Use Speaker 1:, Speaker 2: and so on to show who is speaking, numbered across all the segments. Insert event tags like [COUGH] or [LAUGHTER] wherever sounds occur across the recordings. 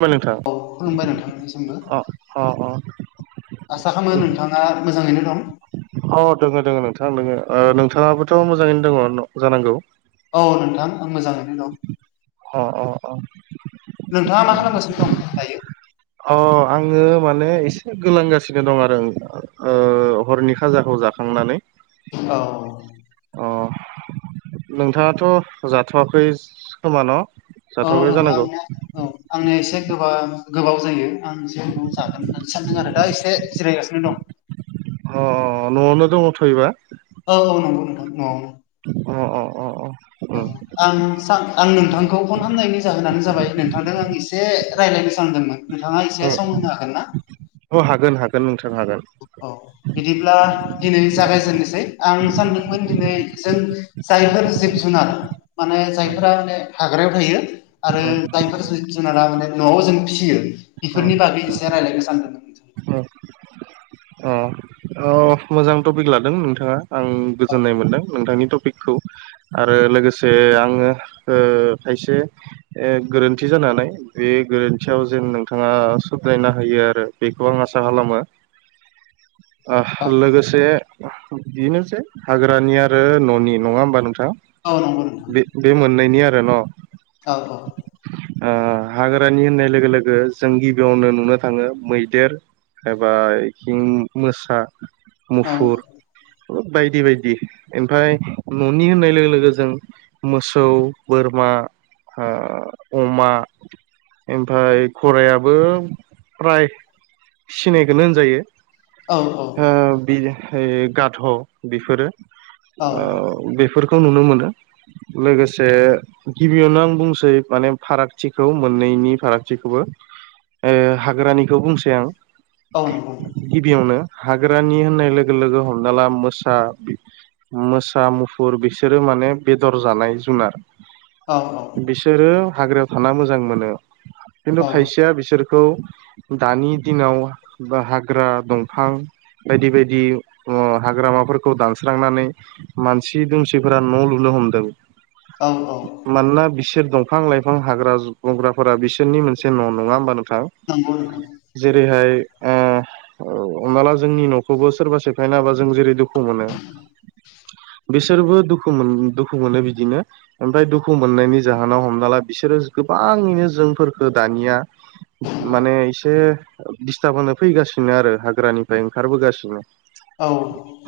Speaker 1: खुलुमबाय
Speaker 2: औ
Speaker 1: नोंथां
Speaker 2: खुलुमबाय नोंथांनिसिमबो
Speaker 1: अ अ अ
Speaker 2: आसा खालामो नोंथां आ मोजाङैनो दं।
Speaker 1: औ दङ दोङ नोंथां दङो ओ नोंथाङाबोथ' मोजाङैनो दङ जानांगौ।
Speaker 2: औ नोंथां आं मोजाङैनो दं।
Speaker 1: अ अ अ।
Speaker 2: नोंथाङा मा खालामगासिनो दं दायो
Speaker 1: अ आङो माने एसे गोलांगासिनो दं आरो ओ हरनि खाजाखौ जा खांनानै।
Speaker 2: औ
Speaker 1: अ नोंथाङाथ' जाथ'वाखै खोमा न'
Speaker 2: अ
Speaker 1: जाथ'वाखै
Speaker 2: औ
Speaker 1: जानांगौ
Speaker 2: आंनिया औ आंनिया एसे गोबां गोबाव जायो आं एसे न'आव जागोन होननानै सानदों आरो दा एसे जिरायगासिनो दं।
Speaker 1: अ अ न'आवनो दङथ'यबा
Speaker 2: औ औ नंगौ नोंथां औ।
Speaker 1: अ अ अ अ।
Speaker 2: औ
Speaker 1: उम
Speaker 2: आं सां आं नोंथांखौ फन खालामामनायनि जाहोनानो जाबाय नोंथांजों आं एसे रायज्लायनो सानदोंमोन। नोंथाङा एसे
Speaker 1: उम
Speaker 2: सम होनो हागोन ना
Speaker 1: अ हागोन हागोन नोंथां हागोन।
Speaker 2: औ बिदिब्ला दिनै जागायजेननोसै आं सानदोंमोन दिनै जों जायफोर जिब जुनार माने
Speaker 1: उम
Speaker 2: जायफोरा माने हाग्रायाव थायो आरो
Speaker 1: उम
Speaker 2: जायफोर जिब जुनारा माने नआव जों फिसियो बेफोरनि बागै एसे रायल्लायनो सानदों
Speaker 1: अ ओ औ मोजां टपिक लादों नोंथाङा आं गोजोननाय मोनदों नोंथांनि टपिक खौ आरो लोगोसे आङो ओ खायसे ओ गोरोन्थि जानो हानाय बे गोरोन्थियाव जेन नोंथाङा सुद्रायना होयो आरो बे खौ आं आसा खालामो ओ लोगोसे बेनोसै हाग्रानि आरो ननि नङा होमबा नोंथाङा
Speaker 2: औ नंगौ नोंथां
Speaker 1: बे बे मोननैनि आरो न
Speaker 2: औ
Speaker 1: ओ हाग्रानि होननाय लोगो लोगो जों गिबियावनो नुनो थाङो मै देर एबा आथिं मोसा मुफुर ओ बायदि बायदि ओमफ्राय ननि होननाय लोगो लोगो जों मोसौ बोरमा ओ अमा ओमफ्राय गरायाबो फ्राय फिसिनायखोनो होनजायो
Speaker 2: औ
Speaker 1: ओ बि गाद बिफोरो
Speaker 2: औ
Speaker 1: ओ बेफोरखौ नुनो मोनो लोगोसे गिबियावनो आं बुंसै माने फारागथिखौ मोननैनि फारागथिखौबो ओ हाग्रानिखौ बुंसै आं
Speaker 2: औ औ नोंगौ
Speaker 1: गिबियावनो हाग्रानि होननाय लोगो लोगो हमना ला मोसा मोसा मुफुर बिसोरो माने बेदर जानाय जुनार
Speaker 2: औ
Speaker 1: बिसोरो हाग्रायाव थाना मोजां मोनो
Speaker 2: औ
Speaker 1: खिन्थु खायसेया बिसोर खौ दानि दिनाव बा हाग्रा दंफां बायदि बायदि उम हाग्रामाफोरखौ दानस्रांनानै मानसि दुमसिफोरा न लुनो हमदों
Speaker 2: औ औ
Speaker 1: मानोना बिसोर दंफां लाइफां हाग्रा बंग्राफोरा बिसोरनि मोनसे न नङा होमबा नोंथां?
Speaker 2: नंगौ नोंथां
Speaker 1: जेरैहाय ओ हमना ला जोंनि न'खौबो सोरबा सेफायना होबा जों जेरै दुख खु मोनो बिसोरबो दुखु मोन दुखु मोनो बिदिनो ओमफ्राय दुखु मोननायनि जाहोनाव हमना ला बिसोरो गोबाङैनो जोंफोरखो दानिया माने एसे दिस्थाब होनो फैगासिनो आरो हाग्रानिफ्राय ओंखारबोगासिनो
Speaker 2: औ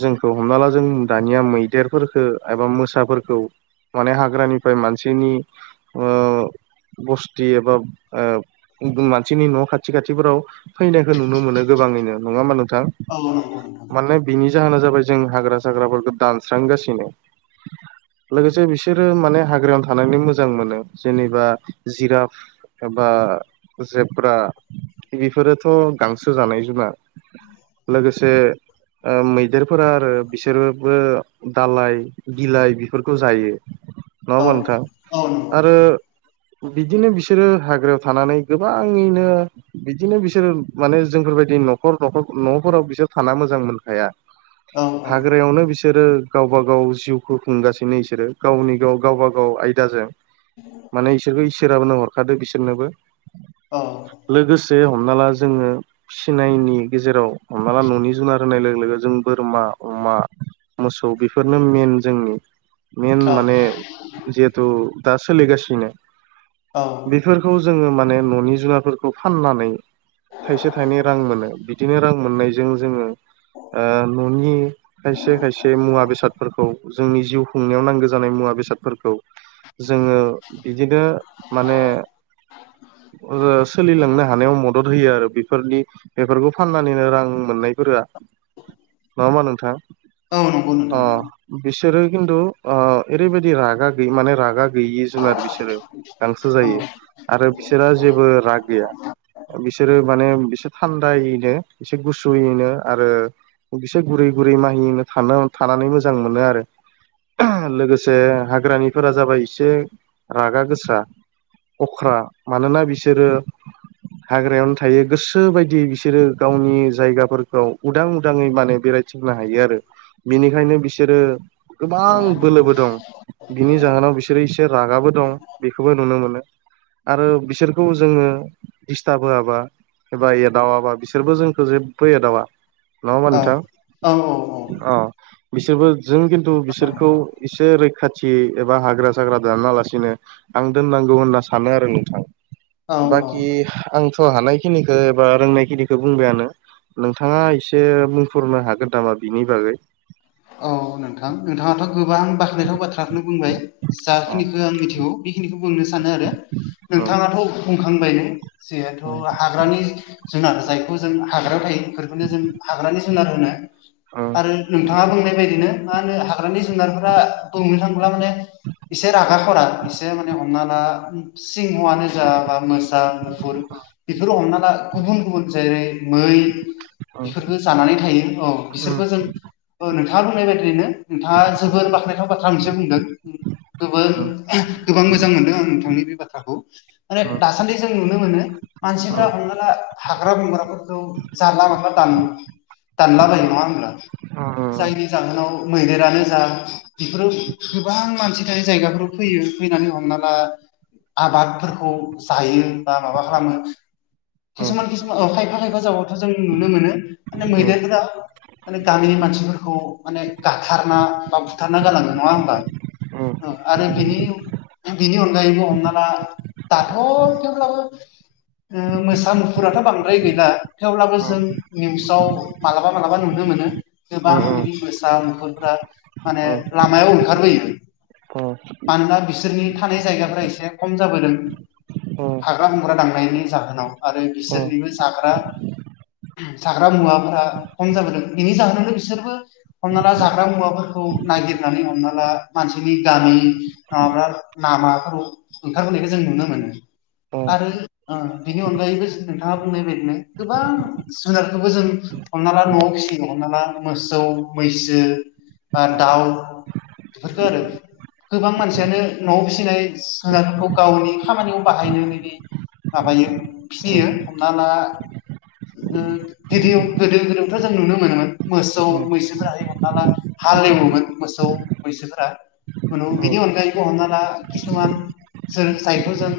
Speaker 1: जोंखौ हमना ला जों दानिया मैदेरफोरखौ एबा मोसाफोरखौ माने हाग्रानिफ्राय मानसिनि ओ बस्ति एबा ओ मानसिनि न खाथि खाथिफोराव फैनायखौ नुनो मोनो गोबाङैनो नङा होमबा नोंथां
Speaker 2: औ नोंथां
Speaker 1: मानोना बिनि जाहोना जाबाय जों हाग्रा साग्राफोरखौ दानस्रांगासिनो लोगोसे बिसोरो माने हाग्रायावनो थानानै मोजां मोनो जेनेबा जिराप एबा जेब्रा बेफोरोथ गांसो जानाय जुनार लोगोसे ओ मैदेरफोरा आरो बिसोरबो दालाइ बिलाइ बेफोरखौ जायो नङा होनबा नोंथां आरो बिदिनो बिसोरो हाग्रायाव थानानै गोबाङैनो बिदिनो बिसोर माने जोंफोरबायदि न'खर नखर न'फोराव बिसोर थाना मोजां मोनखाया। हाग्रायावनो बिसो बिसोरो गावब गाव जिउखौ खुंगासिनो बिसोरो गावनि गाव गावबा गाव आयदाजों। माने इसोरखौ इसोराबो न हरखादो बिसोरनोबो लोगोसे से हमना ला जोङो फिसिनायनि गेजेराव हमना ला न'नि जुनार होनाय लोगो लोगो जों बोरमा अमा मोसौ बेफोरनो मेन जोंनि। मेन माने जिहेथु दा सोलिगासिनो।
Speaker 2: अ
Speaker 1: बेफोरखौ जोङो माने न'नि जुुनारफोरखौ फाननानै। थाइसे थाइनै रां मोनो बिदिनो रां मोननायजों जोङो आ न'नि खायसे खायसे मुवा बेसादफोरखौ जोंनि जिउ खुंनायाव नांगौ जानाय मुवा बेसादफोरखौ। जोङो बिदिनो माने सोलिलांनो थानायाव मदद होयो आरो बेफोरनि बेफोरखौ फाननानैनो रां मोननायफोरा नङा होनबा नोंथां?
Speaker 2: औ नंगौ नोंथां।
Speaker 1: अ बिसोरो खिन्थु ओ ओरैबायदि रागा गैयि माने रागा गैयि जुनार बिसोरो। गांसो
Speaker 2: औ
Speaker 1: जायो आरो बिसोरा जेबो राग गैया। बिसोरो माने बिसोरो थान्दायैनो एसे गुसुयैनो आरो इसे गुरै गुरै माहिनो थानानै मोजां मोनो आरो। लोगोसे हाग्रानिफोरा जाबाय एसे रागा गोसा। अख्रा मानोना बिसोरो हाग्रायावनो थायो। गोसो बायदि बिसोरो गावनि जायगाफोरखौ उदां उदाङै माने बेराय थिंनो हायो आरो। बिनिखायनो बिसोरो गोबां बोलोबो दं। बिनि जाहोनाव बिसोरो एसे रागाबो दं बेखौबो नुनो मोनो। आरो बिसोरखौ जोङो दिस्टार्ब होआबा एबा एदावाबा बिसोरबो जोंखौ जेबो एदावा। नङा होनबा नोंथां औ। बिसोरबो जों खिन्थु बिसोरखौ एसे खाथि एबा हाग्रा जाग्रा दाना लासिनो आं दोननांगौ होनना सानो आरो नोंथां।
Speaker 2: औ औ
Speaker 1: कि आंथ' हानायखिनिखौ एबा रोंनाय खिनिखौ बुंबायानो। नोंथाङा एसे बुंफोरनो हागोन नामा बिनि बागै?
Speaker 2: औ नोंथां। नोंथां नोंथाङाथ' गोबां बाख्नायथाव बाथ्राखौनो बुंबाय
Speaker 1: ओम
Speaker 2: जाखिनिखौ आं मिथिगौ बेखिनिखौ बुंनो सानो आरो।
Speaker 1: ओम
Speaker 2: नोंथाङाथ' बुंखांबायनो जिहेथु
Speaker 1: ओम
Speaker 2: हाग्रानि जुनार जायखौ जों हाग्रायाव थायो बेफोरखौनो जों हाग्रानि जुनार होनो
Speaker 1: ओम
Speaker 2: आरो नोंथाङा बुंनाय बायदिनो मा होनो हा हाग्रनि जुनारफोरा बुंनो थांब्ला माने एसे रागा खरा एसे माने हमना ला सिंहआनो जाबा मोसा मुफुर बेफोरो हमना ला गुबुन-गुबुन जेरै मै
Speaker 1: ओम
Speaker 2: बेफोरबो जानानै थायो औ। बिसोरबो जों ओ नोंथाङा बुंनाय बायदियैनो नोंथाङा जोबोर बाख्नायथाव बाथ्रा मोनसे बुंदों। गोबां
Speaker 1: ओम ओम
Speaker 2: गोबां मोजां मोनदों आं नोंथांनि बे बाथ्राखौ माने
Speaker 1: ओम
Speaker 2: दासान्दि जों नुनो मोनो मानसिफ्रा
Speaker 1: ओम
Speaker 2: हमनाला हाग्रा बंग्राफोरखौ जानला मोला दानो। दानला बायो नङा होनोमब्ला?
Speaker 1: ओम
Speaker 2: जायनि जाहोनाव मैदेरानो जा बेफोराव गोबां मानसि थानाय जायगाफोराव फैयो फैनानै हमना ला आबादफोरखौ जायो बा माबा खालामो
Speaker 1: ओम
Speaker 2: खिसुमान खिसुमान ओ खायफा-खायफा जागायावथ' जों नुनो मोनो माने
Speaker 1: ओम
Speaker 2: मैदेरफोरा माने गामिनि मानसि फोरखौ माने गाथारना बा बुथारना गालाङो नङा होमबा। औ आरो बिनि बिनि अनगायैबो हमना ला दाथ' थेवब्लाबो ओ मोसा मुफुराथ' बांद्राय गैला। थेवब्लाबो जों निउसाव मालाबा-मालाबा नुनो मोनो।
Speaker 1: ओम
Speaker 2: गोबां बिदि मोसा मुफुरफ्रा माने लामायाव ओंखारबोयो।
Speaker 1: ओम ओम
Speaker 2: मानोना बिसोरनि थानाय जायगाफ्रा एसे खम जाबोदों। हाग्रा बंग्रा दांनायनि जाहोनाव आरो बिसोरनिबो जाग्रा जाग्रा मुवाफोरा खम जाबोदों बेनि जाहोनावनो बिसोरबो हमना ला जाग्रा मुवाफोरखौ नागिरनानै हमना ला मानसिनि गामि ओ [UNINTELLIGIBLE] लामाफोराव ओंखारबोनायखौ जों नुनो मोनो आरो ओ बिनि अनगायैबो नोंथाङा बुंनाय बायदिनो गोबां जुनारखौबो जों हमनाला न'आव फिसिगौ हमना ला मोसौ मैसो बा दाउ बेफोरखो आरो गोबां मानसियानो न'आव फिसिनाय जुनारफोरखौ गावनि खामानियाव बाहायनो बिदि माबायो फियो हमना ला ओ गिबियाव गोदो गोदोथ' जों नुनो मोनोमोन। मोसौ मैसोफोराहाय हमना ला हालेवोमोन मोसौ मैसोफोरा उनाव बिनि अनगायैबो हमना ला किसुमान सोलोंसायखो जों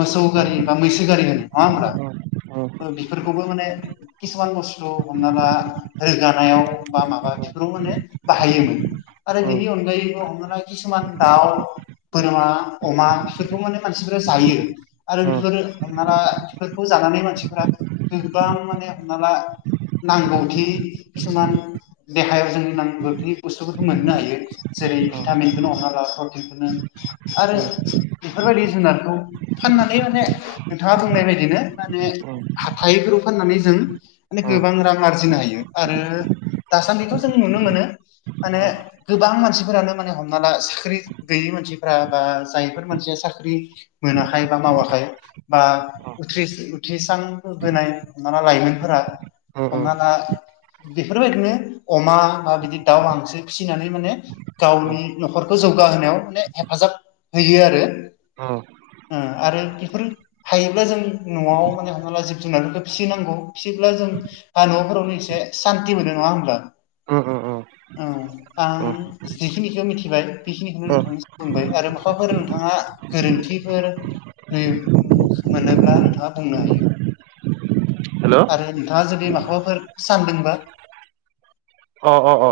Speaker 2: मोसौ गारि बा मैसो गारि होनो नङा होमब्ला बेफोरखौबो माने किसुमान बुस्थु हमना ला जानायाव बा माबा बेफोराव माने बाहायोमोन। आरो बिनि अनगायैबो हमना ला किसुमान दाउ बोरमा अमा बेफोरखौ माने मानसिफोरा जायो। आरो बेफोर हमना ला बेफोरखौ जानानै मानसिफोरा गोबां माने हमना ला नांगौथि किसुमान देहायाव जों नांगौथि बुस्थुफोरखौ मोननो हायो। जेरै भिटामिनखोनो हमना ला प्रटिनखोनो आरो बेफोरबायदि जुनारखौ फाननानै माने नोंथाङा बुंनाय बायदिनो माने हाथाइफोराव फाननानै जों माने गोबां रां आरजिनो हायो। आरो दासान्दिथ' जों नुनो मोनो माने गोबां मानसिफोरानो माने हमना ला साख्रि गैयि मानसिफोरा बा जायफोर मानसिया साख्रि मोनाखै बा मावाखै बा उथ्रि-उथ्रिस्रांबोनाय हमना ला लाइमोनफोरा हमना ला बेफोरबायदिनो अमा बा बिदि दाउ हांसो फिनानै माने गावनि न'खरखौ जौगाहोनायाव माने हेफाजाब होयो आरो।
Speaker 1: औ।
Speaker 2: ओ आरो बेफोर हायोब्ला जों न'आव माने हमनाला जिब जुनारफोरखौ फिनांगौ फियोब्ला जों बा न'फोरावनो एसे सान्ति मोनो नङा होमबा औ
Speaker 1: ओम
Speaker 2: आं जिखिनिखौ मिथिबाय बेखिनिखौनो
Speaker 1: ओम
Speaker 2: नोंथांनिसिम बुंबाय आरो माबाफोर नोंथाङा गोरोन्थिफोर नै मोनोब्ला नोंथाङा बुंनो हायो।
Speaker 1: हेल'
Speaker 2: आरो नोंथाङा जुदि माखौबाफोर सानदोंबा
Speaker 1: अ अ अ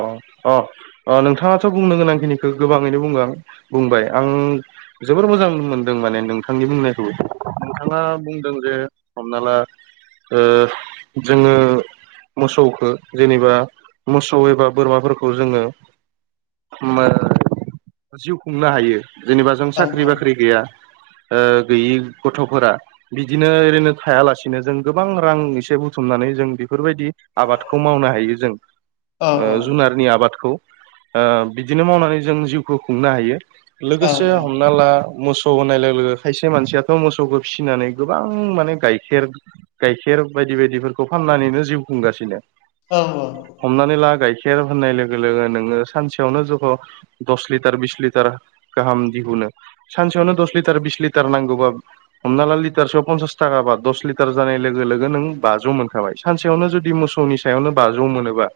Speaker 1: अ अ। अ नोंथाङाथ' बुंनो गोनांखिनिखौ गोबाङैनो बुं आं बुंबाय आं जोबोर मोजां मोनदों माने नोंथांनि बुंनायखौ। नोंथाङा बुंदों जे हमना ला ओ जोङो मोसौखो जेनेबा मोसौ एबा बोरमाफोरखौ जोङो जिउ खुंनो हायो जेनेबा जों
Speaker 2: औ
Speaker 1: साख्रि
Speaker 2: औ
Speaker 1: बाख्रि गैया। ओ गैयि गथ'फोरा बिदिनो ओरैनो थायालासिनो जों गोबां रां एसे बुथुमनानै जों बेफोरबायदि आबादखौ मावनो हायो जों
Speaker 2: औ औ
Speaker 1: जुनारनि आबादखौ बिदिनो मावनानै जों जिउखौ खुंनो हायो
Speaker 2: औ
Speaker 1: लोगोसे हमना ला मोसौ मोसौ होनाय लोगो लोगो खायसे मानसियाथ' मोसौखौ फिसिनानै गोबां माने गाइखेर गाइखेर बायदि बायदिफोरखौ फाननानैनो जिउ खुंगासिनो
Speaker 2: औ औ
Speaker 1: हमनानै ला गाइखेर होननाय लोगो लोगो नोङो सानसेयावनो जखौ' दस लिटार बिस लिटार गाहाम दिहुनो सानसेयावनो दस लिटार बिस लिटार नांगौबा हमना ला लिटारसोआव पन्सास थाखााबा दस लिटार जानाय लोगो लोगो नों बाज' मोनखाबाय सानसेयावनो जुदि मोसौनि सायावनो बाजौ मोनोबा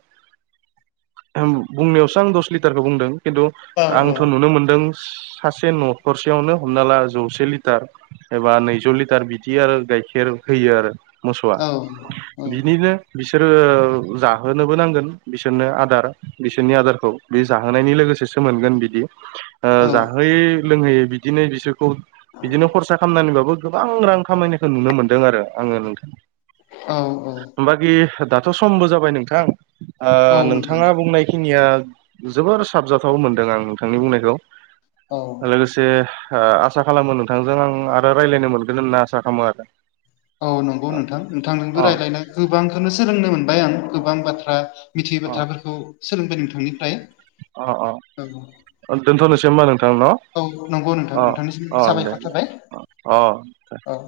Speaker 1: बुंनायावसो आं दस लिटारखौ बुंदों खिन्थु
Speaker 2: औ
Speaker 1: आंथ' नुनो मोनदों सासे न'खरसेयावनो हमना ला जौसे लिटार एबा नैजौ लिटार बिदि आरो गाइखेर होयो आरो मोसौआ बिनिनो बिसोरो जाहोनो बबो नांगोन बिसोरनो आदार बिसोरनि आदारखौ बे जाहोनायनि लोगोसेसो मोनगोन बिदि
Speaker 2: औ
Speaker 1: जाहोयै लोंहोयै बिदिनो बिसोरखौ बिदिनो खरसा खालामनानैबाबो गोबां रां खामायनायखौ नुनो मोन्दों आरो आङो नोंथां
Speaker 2: औ औ
Speaker 1: बाखि दाथ' समबो जाबाय नोंथां
Speaker 2: औ नोंथां
Speaker 1: नोंथाङा बुंनाय खिनिया जोबोर साबजाथाव मोनदों आं नोंथांनि बुंनायखौ
Speaker 2: औ
Speaker 1: लोगोसे एसे आसा खालामो नोंथांजों आं आरो रायज्लायनो मोनगोन होनना आसा खालामो आरो
Speaker 2: औ नंगौ नोंथां नोंथांजोंबो
Speaker 1: अ
Speaker 2: रायजलायनाय गोबांखौनो सोलोंनो मोनबाय आं गोबां बाथ्रा मिथियै बाथ्राफोरखौ सोलोंबाय नोंथांनिफ्राय
Speaker 1: अ
Speaker 2: औ
Speaker 1: अ दोनथ'नोसै हबा नोंथां न'
Speaker 2: औ नंगौ नोंथां
Speaker 1: अ
Speaker 2: नोंथांनिसिम
Speaker 1: अ दे
Speaker 2: साबायखर
Speaker 1: दे
Speaker 2: थारबाय
Speaker 1: अ अ।
Speaker 2: औ